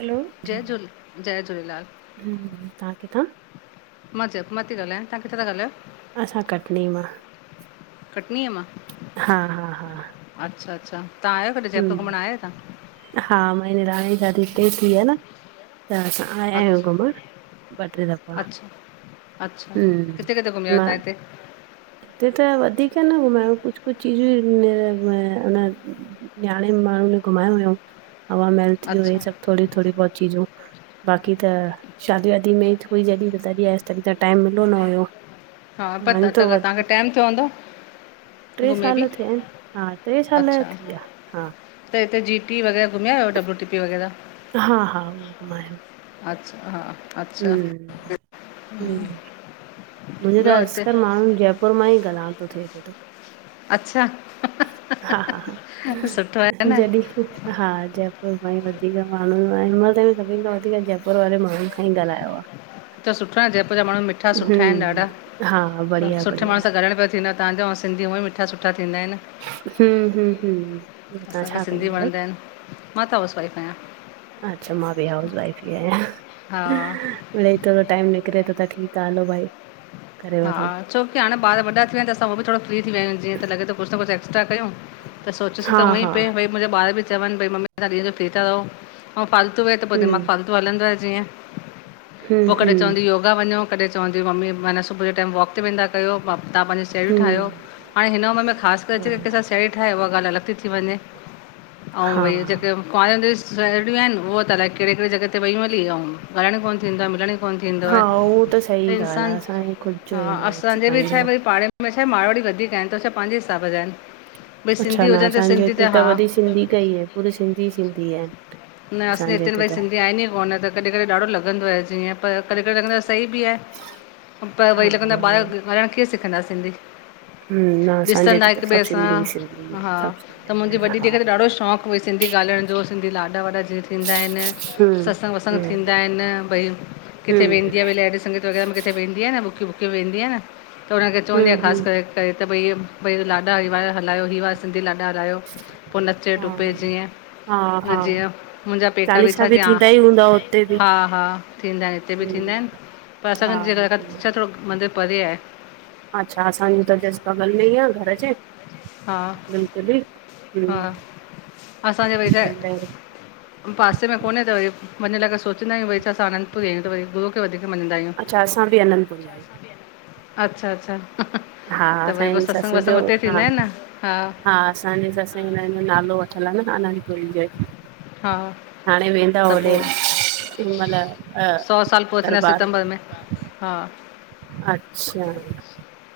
हलो जयझूल जय झूलेलाल। हम्म तव्हां किथां? मां जयपुर मां थी ॻाल्हायां। तां किथां था ॻाल्हायो? असां कटनी मां, कटनीअ मां हा हा हा। अच्छा अच्छा, तां आया आहियो कॾी जयपुर घुमण हम्म आयो तां। हा, मुंहिंज निरान जी शादी हिते ई थी आ न, त असां आया आहियूं अच्छा घुमण ॿ टे दफा। अच्छा अच्छा, किथे किथे घुमी आयउ तां हिते? हुते त वधीक न घुमयाआयूं कुछु कुछु चीजूं न म उन नयाणियूं माण्हुनि में घुमायो हुयूं हवा महल थी वयो हे अच्छा सभु थोरी थोरी बहुत चीजूं बाक़ी त, शादी ॿादी में थोड़ी जॾी त तॾी आयसि तॾी त टाइम मिलियो न हुयो। हा मानी पता त तो व तव्हांखे टाइम थियो हूंदो। टे घुमे बि साल थिया आहिनि, हा टे साल अच्छा थी विया, हा। त हिते जी टी वगैरह घुमियायो डब्ल्यूटीपी वग़ैरह। हा हा उहो घुमायो अच्छा अच्छा हम्म हम्म, मुंहिंजे त ॿियो हिते असकर माण्हुनि जय घर मां ई ॻ्हाइण थो थिए वेठो। अच्छा। ह ह ह हा हा हा, जॾी हा जयपुर खां ई वधीक माण्हू सभिनि खां वधीक जयपुर वारे माण्हुनि खां ई ॻाल्हायो आ। त सुठो न जयपुरा माण्हू मिठा सुठा आहिनि ॾाढा। हम्म हा बढ़िया सुठे बढ़िया माण्हू सां ॻाहण बि थींदा तव्हां जा सिंधी उअईं मिठा सुठा थींदा आहिनि। हम्म हम्म हम्म। तव्हां असांखे छा सिंधी कंदा आहियो वणंदा आहिनि। मां त हाउस वाइफ आहियां। अच्छा, मां बि हाउस वाइफ ई आहियां। हा मिरई थोरो टाइम निकिरे थो त ठीकु आहे हलो भाई। करे हा वठो छोकी हाणे ॿार वॾा विया आहिनि त असां उहो बि थोरो फ्री थी विया आहियूं, जीअं त लॻे थो कुछु न कुुछु एक्स्ट्रा कयूं त सोचियोसीं हा त हुअं ई हा पे भई मुंहिंजा ॿार बि चवनि भई मम्मी तवां ॾींहं जो फ्री था रहो ऐं फालतू वेठे पोइ दिमाग़ु हम्म फालतू हलंदो आहे जीअं। हम्म पोइ कॾहिं हम्म चवंदी योग त वञो कॾहिं चवंदी मम्मी माना सुबह टाइम वॉक ते वेंदा कयो, तां पहिंजे साहिड़ियूं ठाहियो। हम्म हाणे हिन उम्र में ख़ासि करे चाए थी हा कंहिं सां साहेड़ी ठाहियो उहा ॻाल्हि अलॻि थी वञे अऊं भई हा जेके कुंवारे हूंदे जूं सहिड़ियूं आहिनि ऊओ त अलाए कहिड़े कहिड़ी जॻह ते वेयूं हली, अऊं ॻाल्हाइणु कोन थींदो आहे मिलणु कोन थींदो हा आहे। उहो सही त ॻाल्हि आहे इंसानु असांजो ख़ुदि जो ई हा, न थी असांजे में पाईंदो छा आहे वरी पाड़े में छा आहे मारवाड़ी वधीक आहिनि त छा पंहिंजे हिसाब जा आहिनि। भई अच्छा, सिंधी न हुजनि त असांजे सिंधी हिते त हा वरी सिंधी क ई आहे, पूरी सिंधी सिंधी आहिनि। न असांजे हिते भई सिंधी आहिनि ई कोन, त कॾहिं कॾहिं ॾाढो लॻंदो आहे। जीअं पर कॾहिं कॾहिं लॻंदो आहे सही बि आहे। पर हा वरी लॻंदो आहे ॿार ॻाल्हाइणु कीअं सिखंदा सिंधी। हम्म न असांजे ॾिसंदा हिते त हिकु ॿिए सभु सां। सिंधी सिंधी आहिनि हा, सभु त सिंधी मुंहिंजे आहिनि वॾी धीय हा खे त ॾाढो शौंक़ु कोई सिंधी ॻाल्हाइण जो, सिधी लाॾा वाॾा जे थींदा आहिनि, हम्म सत्संग वतसंग थींदा आहिनि, भई किथे हम्म वेंदी आ भई लैडी संगीत वग़ैरह में किथे किथे वेंदी आ न, बुकी बुकी वेंदी आहे न, त हुनखे चवंदी हम्म आहे हम्म हम्म, ख़ासि करे तॾे त भई भई लाॾा हिवारा हलायो ही वरा सिंधी लाॾा हलायो। पोइ नचे हा टुपे जीअं हा हा जीअं मुंहिंजा पेका बि चालीसा छा जी, ह थींदा ई हूंदा हुते बि हा हा थींदा आहिनि हिते बि थींदा आहिनि हम्म, पर हा असांगजे घर खां छा थोरो मंदिर परे आहे। अच्छा, असांजो त जस्ट बॻल में ई आ घर जे। हा बिल्कुल ही हा हम असांजे भई त पासे में कोने त वरी वञण लाइ सोचंदा आहियूं वरी छा असां आनंदपुरी आहियूं त वरी गुरू खे वधीक मञंदा आहियूं असां बि अनंदपुरी अच्छा आहियूं असां ॿि अन, अच्छा अच्छा। हा त भरी पोइ असांजी सत्संग ससु वसंग जो उते हा थींदा आहिनि न, हा। हा असांजे ससंघ में हिन जो नालो वठलु आहे न आनंदपुरी जे हा हाणे वेंदा त होॾे पोइ उ महिल सौ साल पूरा थींदा दरबार। सितंबर में हा अच्छा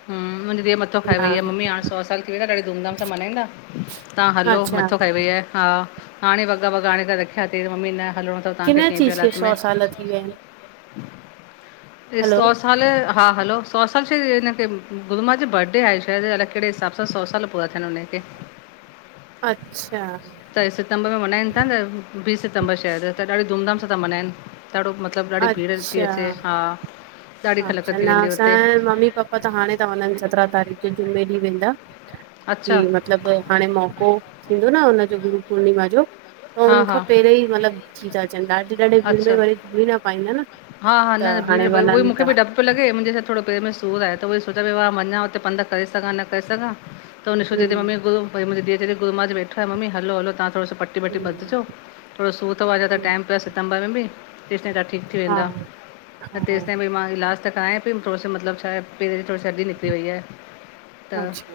हम [unintelligible] मथो खाई वेई आहे न ममी हाणे सौ साल थी वियो त ॾाढ धूम धाम सां मन्नाईंदा। तव्हां हलो, अच्छा मथो खाई वेई आहे। हा हाणे वॻा वॻा आणे त रखिया तईं मम्मी न हलणो तव किन तांखे के ॿि चीज खे हालत सौ में साल थी विया आहिनि टे हलो सौ साल हा हलो सौ साल शइ हिनखे गुरूमां जो बरॾे आहे शायदि अलाए कहिड़े हिसाब सां सौ साल पूरा थियनि हुनखे। अच्छा त ही सितंबर में मनायेन था न बीस सितंबर शायद त ॾाडी धूमधाम सां था मनायेन ॾाढो मत मतलब ॾाडी भीड़ थी अच्छा अचे हा ॾाढी ख़लक अच्छा थी न वेंदी हुते असांया मम्मी पाप पा त हाणे तां वनन सतरा तारीख जे जूमें ॾींह वेंदा अच्छा की- मतलब हाणे मौकों थींदो न हुनजों गुरु पुर्णिमा जो अउ हा हा उनखा पहेरेई मतलब थी था अचन ॾाडीं ॾाॾीं भीड़ में वरी घुमी न पाईंदा न हा-हा न, त न हाणे भीड़ भई ओइ वञनि मुखे था भी ड्रप पयो लगे मुंहजे थोड़ो पेर में सु तु‌ बुधाय त उहोई सोचा पई मा वंना उते पंध करे सघा न करे सघा त निशू चयति हम्म मम्मी गुरू उहोई मुहिंजो धीय चयति गुरू माॅं अज वेठा है मम्मी हल्लो हल्लो तहां थोरो सो पट पट वट हम्म बधजों थोडों सूर तव अञा त हम्म टाइम तस सितंबर में तेस ताई ता ठीक थी हा वेंदा त तेस ताई हा भई मां ईलाज त कराया पई थोड़ो सो मतलब छा ए पेर जीथोड़ी सी हॾॾी निकरी वई आहे त अच्छा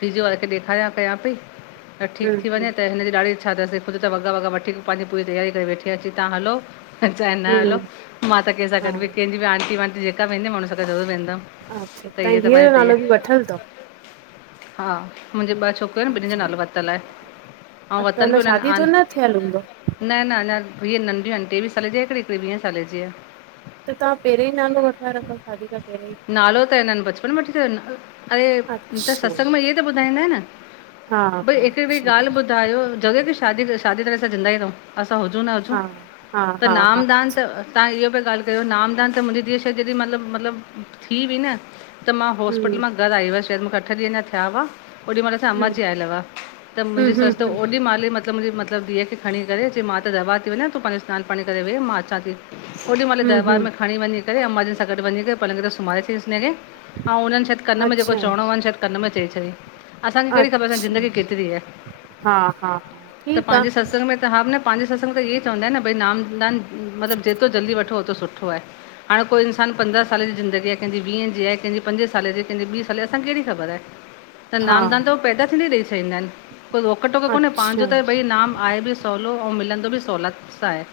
फिजीयों वारे खे ॾेखारया कया पई त ठीक हम्म थी वने हम्म त हिनजी ॾाॾी इच्छा तस खुद त वगा वगा वठी पांजी पूरी तैयारी करे वेठी आ चई तां हलो ता चाहे न हम्म हलो मां त कंहिंसा हा गॾ भी कहिंजी भी आंटी वांटी जेका वेंदम मा उनसा गॾ ज़रूर वेंदम अच्छा तहाई धीअ यो नालो भी वठल तव हा मुहिंजे ब छोक पर बिनिन ॼो अच्छा नालो वर्तल आहे अउ त वतन अञा भी हुनन शादी जो आन न थियल हूंदो न, न अञा वीह नंढ़यू आहिन टेवीह साले जी आहे हिकड़ी वीह साले ॼी आ त तहां पेरेई नालो वठराय रखव शादी खां पहिरियों ई नालो त हिनन बचपन में वठी छॾन, अरे, त अच्छा सत्संग में ईए त बुधाईंदा आहिन हा न। भई हा हिकडी अच्छा गाल बुधायो जरूरी आ की शादी, शादी करे असां जिंदा ही रहूं? असां हुजू न हुजूं, हा हा त हा हा नाम दान त तहां इह पया ॻाल कयो नामदान त मुहिंजी धीअ खे मतलस मतलब थी वई न। त मां हाॅस्पिटल हम्म मा घर आई हुयस, शायद मुखें अठ ॾींह अन्ना थिया हुआ। ओॾी महल असां अम्मा हम्म जी आयल हुआ, त हम्म मुहिंजी हम्म सस त ओॾी महल म् त मुहिंजी मतलब धीअ खे खणी करे चई मां त दरबार ती वनां तू पहिंजो स्नान पाणी करे वेह मां अचांति। ओॾी महल हम्म दरबार हम्म में खणी वञीं करे अम्मा जन सां गॾ वञीं करे लगे तो सुमारे छॾेस् हिंनखे, अउ हुनन शायद कन में जेको अच्छा, चवणो हुन शायद कन्न में चई छॾई। असांखे कहिड़ी खबर असांजी अच्छा, जिंदगी केतरी आ, हा, हा, हा, त ठीकु आ, पांजे सतसंग में त हां न पांजे सतसंग में त ईए चवंदा आहिंन, न भई नामदान मतलब जेतरो जल्दी वठो ओतरो सुठो आहे। हाणे कोई इंसान पंद द्रह साले जी जिंदगी आहे, कहिंजी वीहे जी आहे, कहिंजी पंजे साले जी कहिंजी ॿी साले जी असां खे कहिड़ी खबर? त हा, नाम दान त हो पैदा थींदे ॾई छॾींदा आहिनि, कोई रोक टोक कोन्हें अच्छा, पांजो त भई नाम आहे भी सवलो अउ मिलंदो भी सोलत सां आहे।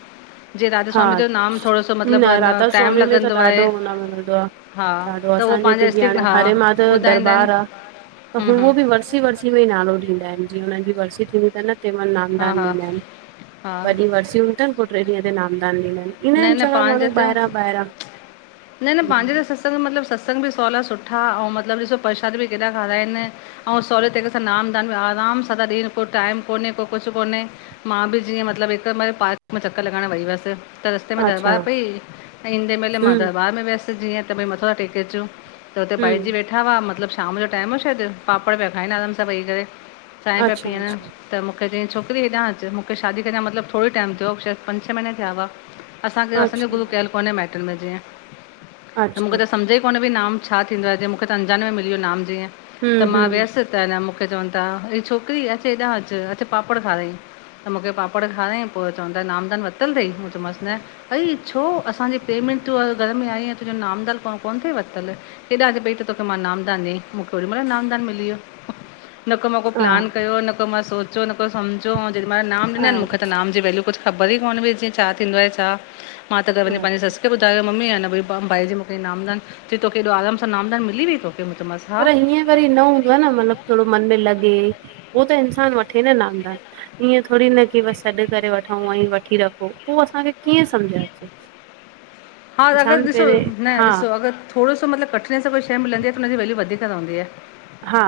जीअं राधा हा स्वामी जो नाम थोरो सो मतिलबु न अन राधा टाइम स्वामी में त लॻंदो आहे ॾाढो हुन मिलंदो आ। हा ॾाढो त उहो असांजे हिते पंहिंजा जीअं स्ट्रिक्ट हाणे हा हरे माधव जो ॿुधाईंदा आहिनि दरबार आ त हम्म हम्म उहो बि व वरसी वरसी में ई नालो ॾींदा आहिनि, जीअं हुननि जी वरसी थींदी तन न। तेंमल हा नामदान हा ॾींदा आहिनि, हा वॾी वरसी हूंदी तनि पो टे ॾींहं ते नामदान ॾींदाइन, न इदाईन न चङा पंहिंजे माण्हू त ॿाहिरां ॿाहिरां सतसंग मतिलबु सतसंग बि सहुला सुठा, अउं मतिलबु ॾिसो प्रसाद बि केॾा खाराइनि ऐं सहुले तरीक़े सां नामदान बि आराम सां ता ॾियन, कोई टाइम कोने को कुछ कोने, मां बि जीअं मतिलबु हिक महिल पार्क में चकर लॻाइण वेई हुयसि त रस्ते में दरबार अच्छा पई, ईंदे महिल मां हूं दरबार में वियस जीअं त भई मथां त टेके अचूं त हुते हूं भाई जी वेठी वेठा हुआ, मतिलबु शाम जो टाइम हो शायदि पापड़ पिया खाइनि आराम सां वेही करे चांहि पिया अच्छा पीअन अच्छा त मूंखे चईं छोकिरी हेॾां अचु, मूंखे शादी खे अञा मतिलबु थोड़ो ई टाइम थियो हो शायदि पंज छह महीना ई थिया हुआ। असांखे असांजो अच्छा गुरु कयल कोन्हे माइटनि में जीअं, त अच्छा मूंखे त सम्झ ई कोन्हे बि नाम छा थींदो आहे, जीअं मूंखे त अंजाने में मिली वियो नाम जीअं त हूं मां हूं वियसि त न मूंखे चवनि ता हे छोकरी, अचु हेॾा अचु अचु पापड़ खारायईं त मूंखे पापड़ खाराईं, पो चवनता नामदान वरितलु तई मूं चयो मांसि न अई छो? असांजे पेमेंट तूं घर में आईं आहिं तुंहिंजो नामदाल कोन तई वरितलु। हेॾा अच पई त तोखे मां नामदान ॾेईं, मूंखे ओॾी महिल नामदान मिली वियो। न को मां को हा प्लान कयो, न को मां सोचो, न को सम्झो, ऐं जेॾी महिल नाम हा ॾिनानि मूंखे त नाम जी वैल्यू कुछ ख़बर ई कोन हुई, जीअं छा थींदो आहे छा? मां त घर वञी हा पंहिंजी ससु खे ॿुधायो मम्मी आ न भई पाम भाई जी मूंखे नामदान, चयईं तोखेे एॾो आराम सां नामदान मिली वयई तोखे मूं चयोमांसि हा पर हीअं वरी न हूंदो आ न मतिलबु थोड़ो मन में लॻे, उ त इंसानु वठे न नामदान। ईअं थोड़ी न की बसि सॾु करे वठऊं ऐं वठी रखो, पो असांखे कीअं सम्झ अचे?। [inaudible] हा त अगरि ॾिसो, पहिरें न हा ॾिसो अगरि थोड़ो सो मतिलबु कठिन सां कोई शइ मिलंद आ त हुनजी वैल्यू वधीक रवंदी आहे। हा,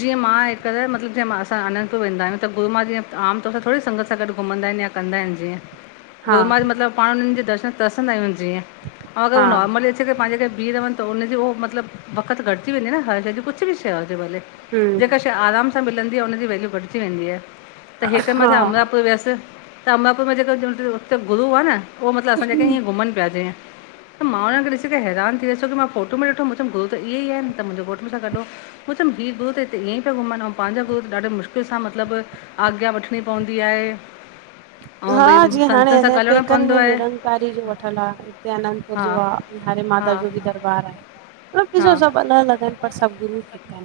जीअं मां हिक मतिलबु जीअं मासां आनंदपुर वेंदा आहियूं, त गुरुू मां जीअं आमतौर सां थोड़ी संगत सां गॾु घुमंदाइन या कंदा आहिनि जीअं। । [inaudible] गुरू मां मतिलबु पाण हुन्हनि जे दर्शनु तरिसंदा आहियूं जीअं ऐं अगरि हा उ नॉर्मली जे पंहिंजे करे बीह रहनि त उन जो उहो मतिलब बक़्त घटिजी वेंदी न हर शइ जी कुछ बि शेवा हुजे भले। हम्म जेका शइ आराम सां मिलंदी आहे हुनजी वैल्यू घटिजी वेंदी आहे त हिकर मां छा हा अमरापुर वियसि। त अमरापुर में जेके हुते गुरु आहे न उहो मतिलबु असां जेके हीअं घुमनि पिया जीअं। त मां हुननि ॾीस करे हैरान थी वियस छो मां फोटो में ॾिठो चयोमि गुरु त ईअई एनत मुंजो घोट मूं सां गॾु हो। मूं चओ ही गुरु त हिते ईअं ई पिया घुमनि अऊं पांजा गुरु त ॾाढो मुश्किल सां मतलबु आज्ञा वठणी पवंदी आहे। ऐं भई हा जीअं हाणे संतनि सां असांजे ॻाल्हाइणो पेकनि पवंदो में आहे निरंकारी जो वठलु आहे। हिते आनंदपुर हा जो आ हरे माता हा जो बि दरबार आहे हा मबिसो सभु अलॻि अलॻि आहिनि। पर सभु गुरु हिक ऐन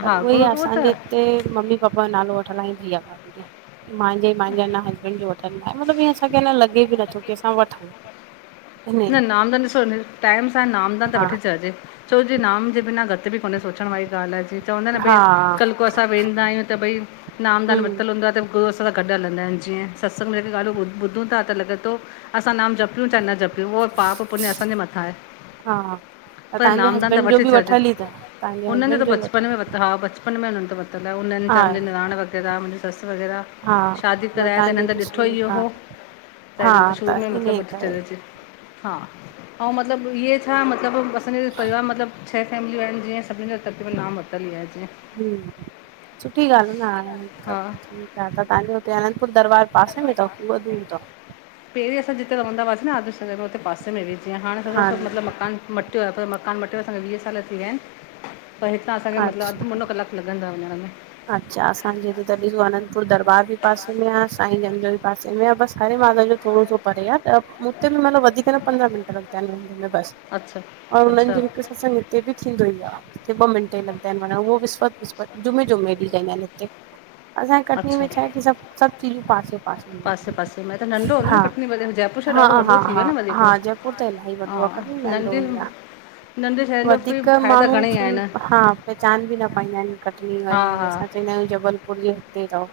पर हा उहे ई गुरू उहो असांजे त हिते मम्मी पापा जो नालो व हलाइदीं आ भाभी तो मांजे मांजे हसबैंड जो वठण लाइ मतलबु हअं असांखे न लॻे बि नथो कंहिंसां वठूंउ। न नामदन ॾिसो टाइम सां नामदन त हा वठी छॾजे। छो जे नाम जे बिना गति बि कोन्हे सोचण वारी ॻाल्हि आहे जी। चवंदा एन भई हा कल्ह को असां वेंदा आहियूं त भई नाम दान हम्म वरितलु हूंदो आहे त गुरू असा सां गॾु हलंदा आहिनि जीअं सत्ंग जेक ॻाल्हियूं ॿुधूं ता त लॻे तो असां नाम जपियूं चाहे न जपियूं उहो पाप पुञु असांजे मथां आहे। हा त पर तव्हांजे नामदान त हसबैंड जो वठी बि छॾजे वठियल ई अथव तव्हांजे उननि जो हसबैंड त बि बचपन वठियल में वरत हा बच पपनि में हुननि त वरतलु आहे उन्हनि हा हे मुंहिंज वग़ैरह मुंहिंजी ससु वग़ैरह हा शादी न कराए त तव्हांजे हिननि त हिते ॾिठो शुरू ई हा हो त हा हिननि त शुरू में ई इन मतिलब वठी छॾ करे अचे। हा अऊं मतलब इहे छा मतलब असांजे परिवार मतलब छह फैमिलियूं आहिनि जीअं सभीनि ज तकरीबनि न वरितल ई आहे जीअं हम, सुठी ॻाल्हि न हाण हा सभ हां त तांजो हुते अनंंदपुर दरबार पासे में तव उहा दूर तव? पहिरीं अंसा जिते रवंदावासीं न आदर्श नगर में हुते पासे में बि जीअं हाणे थोरो सो मतिलब मकान मटियो आ पर मकान मटियो आहे असांखे वीह साल थी विया ऐन पर हितां असांखे मतिलब अच्छा अधु मुनो कलाक लॻंदा वञण में। अच्छा असांजे हिते त ॾिसो अनंदपुर दरबार बि पासे में आहे साईं जन जो पासे में आ बसि हरे माता जो थोरो सो परे आ त हुते बि मतिलबु वधीक त हन पंद्रह मिनट लगदां ऐंन में बस अच्छा अच्छा लंजन सतसंग उते बि थींदो ई आहेे ॿ मिंटे लॻंदा आहिनि विसपत विसप जुमे जूमे। बि कंदा एन उते। असांजी कटनी अच्छा में छा आहे की सभु सभु चीजूं पासे पासे पासे में त नंढो ईंदियूं हूंदो न हा कटनी वधे जयपुर शहर हा ॾाढो वॾो हा थी वियो हा न वरी पोइ हा जयपुर त इलाही हा वॾो आ कॾी नंढो नंढे हूंदो आ। नंढे शहरनि जो बि वधीक फ़ाइदा घणेई माण्हू आहिनि हा पहचान बि न पाईंदा ऐन कटनी हा वी हा असां। नयो जबलपुर इयो हिते तव।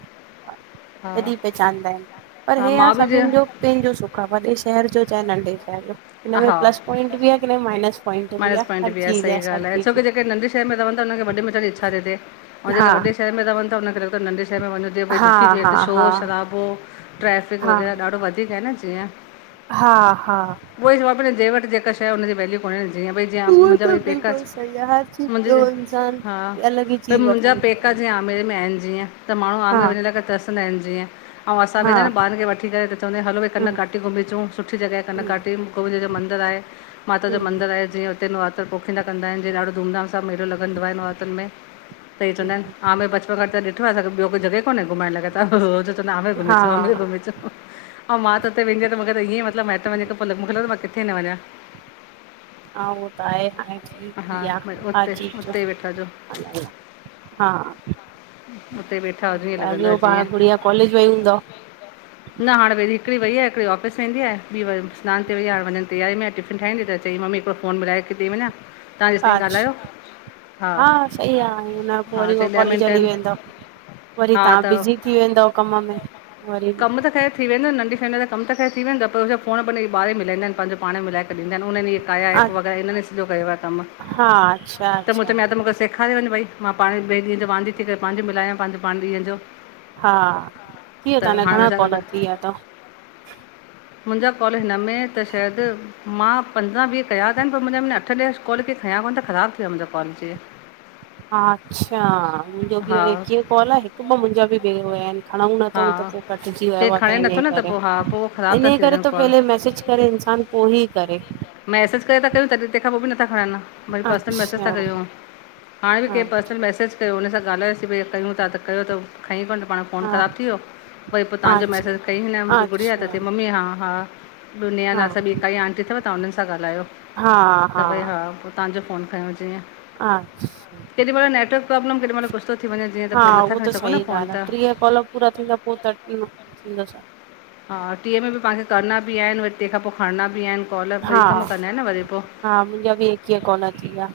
हा हा तॾहिं पहचानंदा आहिनि पर हे हा मां बि जे सभिनि जो पंहिंजो सुख आ वॾे शहर जो चाहे नंढे शहर जो। हिन में हा प्लस पॉइंट बि आहे की माइनस पोइंट बि माइनस आहे पॉइंट हर चीज आ सही ॻाल्हि आहे छो की जेके नंढे शहर में रवन ता हुनखे वॾे मेंढ इच्छा थए ऐं जेेके हा वॾे शर में रहनिा हुनखेॻ नढे शर में वञो जीअ भई हा दुखी थिए हा त हा शोर शराबो ट्रैफिक हा वग़ैरह ॾाढो वधीक आहे न जीअं हा हा। उई चवां पी न थे वट जेका शइ हुनजी वैल्य को जीअं भई जीअं उहो मुंहिंजा त ई पेका, बिल्कुलु सही आहे हर चीज मुंहिंजे ॿियो इंसान हा अलॻि ई भई चीज मुंहिंजा वठनि पेका चाहिंजे जीअं आमेर में एन जीअं त माण्हू हा आमेर वञ ल त तसि वेंदाआहिन जीअं अंउं असां हा वेंदाय ॿारन खे वठी करे त चंदआआहिय हलो भई हम कनकघाटी घुमीचुं सुठी जॻहि हम कनकघाटी। गोविंद देव जो मंदरु आहे माता जो हम मंदरु आहे जीअं उते नुरातरन पोखींदा कंदा आहिन जीअं ॾाढो धूमधाम सां मेलो लॻंदो आहे नवरातनि में। त हि चवंद आहिन हम में बचपनगट त ॾिठो आहे अ ॿियो कोई जगह कोन्हे घुमाण लाय। आमेर हा घुमेचो आमेर घुमीचो ऐं मां त हुते वेंदी त मूंखे त इअं मतिलब माईट वञ पल मूंखे लजे थो मां किथे न वञा। हा उहो त आहे हाणे ठीकु हा ई भई आहे उते हाजी जो उते ई वेठा हुजो हलाए। हा, उते वेठा हुजो ईअं ऐं लॻंदो ॿियो आहे जीअं गुड़िया कॉलेज वयी हूंदव। [unintelligible] न हाणेई हिकिड़ी वई आहे हिकिड़ ऑफिस वेंदी आहे ॿी व सनानु ते वेई आ हाणे वञण जी तैयारी में आहे। ठहंदी त चई ममी हिकड़ो फ़ोन मिलाए के ॾई वञा। हा तेस्ताईं आज ॻाल्हायो हा सही आहे हुन पोइ हा वरी उह चई ॾह कॉलेज मिंट हली आहिनि वेंदव। वरी हा तव्हां त बिज़जी थी वेंदव कम में वरी कम त ख़ैरु थी वेंदो नंढी फैमिली त कम त करे थी वेंदा पर हु फ़ोन ॿार मिलंद आहिन पंहिंज पाण मिलाए ॾीन्दा आहिन उननिहे क़ाया अ ऐप वग़ैरह हिनन सज्यो कयो आहे। कमु हा अच्छा त मूं अच्छा। चयो या त मूंखे सेखारे वञ भई मां पाण ॿिए ॾींहं जो वांदी थी करे पंहिंजी मिलायां पंहिंज पाणे ॾींहं जो। हा थी वया त ताहांजा हाणे हुन घणा सां कॉल गॾु थी विया अथव। मुंहिंजा कॉल हिन में त शायद मां पंद्रहं वीह कया त आहिन पर मुंहिंजा में अठ ॾहू कॉल खे खयां कोन्ह त ख़राब थी वियोया मुंहिंजो कॉल जे - - अच्छा मुंहिंजो बि कीअं कॉल आहे हिकु ॿ मुंहिंजा बि हुया आहिन खणऊ न - - हा त पोइ कटजी केरु वयो खणे नथो न करे त पोइ हा पोइ ख़राबु था इन थी करे वञनि त कॉल पहले मैसेज करे इंसान - - उ ई करे - - मैसेज करे था कयूं तॾहिं तंहिंख पोइ बि नथा खणन। मुंहिंज पर्सनल मैसेज था अच्छा कूं हाणे बि हा कंहिं पर्सनल मैसेज - - कयो हुन सां ॻाल्हायोसीं भई कयूं था त कयो त खईं कोन्ह त पाण - - फोन हा ख़राब थी वियो वरी पोइ तव्हांजो अच्छा मैसेज कई न मुंहिंजी गुड़िया अच्छा त मम्मी हा हा - - दुनिया हा नाल सां काई आटी अथव्हां हुनन सां ॻाल्हायो। हा - - त भई हा पोइ तव्हांजो फफ़ोन खयो जीअं। हा - - केॾी महिल नेटर्क प्रॉब्लम केॾीहिल कुु थी वञे जीअं त हा पोइ नथ उहो खण त सघूं सही न ॻाल्हि फोन आहे त - - टीह कॉल पूरा थींदा पोइ त थींद छा। हा टीह में बिव्हांखे करणा बि आहिन वरी तंहिंखां पोइ खणणा बि आहिन। कॉल ॿई हा कम कंदा आहिन न वरी पोइ। हा मुंहिंजा बि एकवीह कॉल थी विया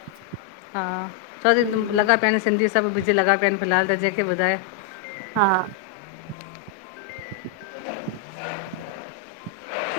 हा लॻा पिया आहिन सिंधी सभ बिज लॻा पिया आहिन फिलहाल त जंहिंखे ॿुधाए। हा - - ह - -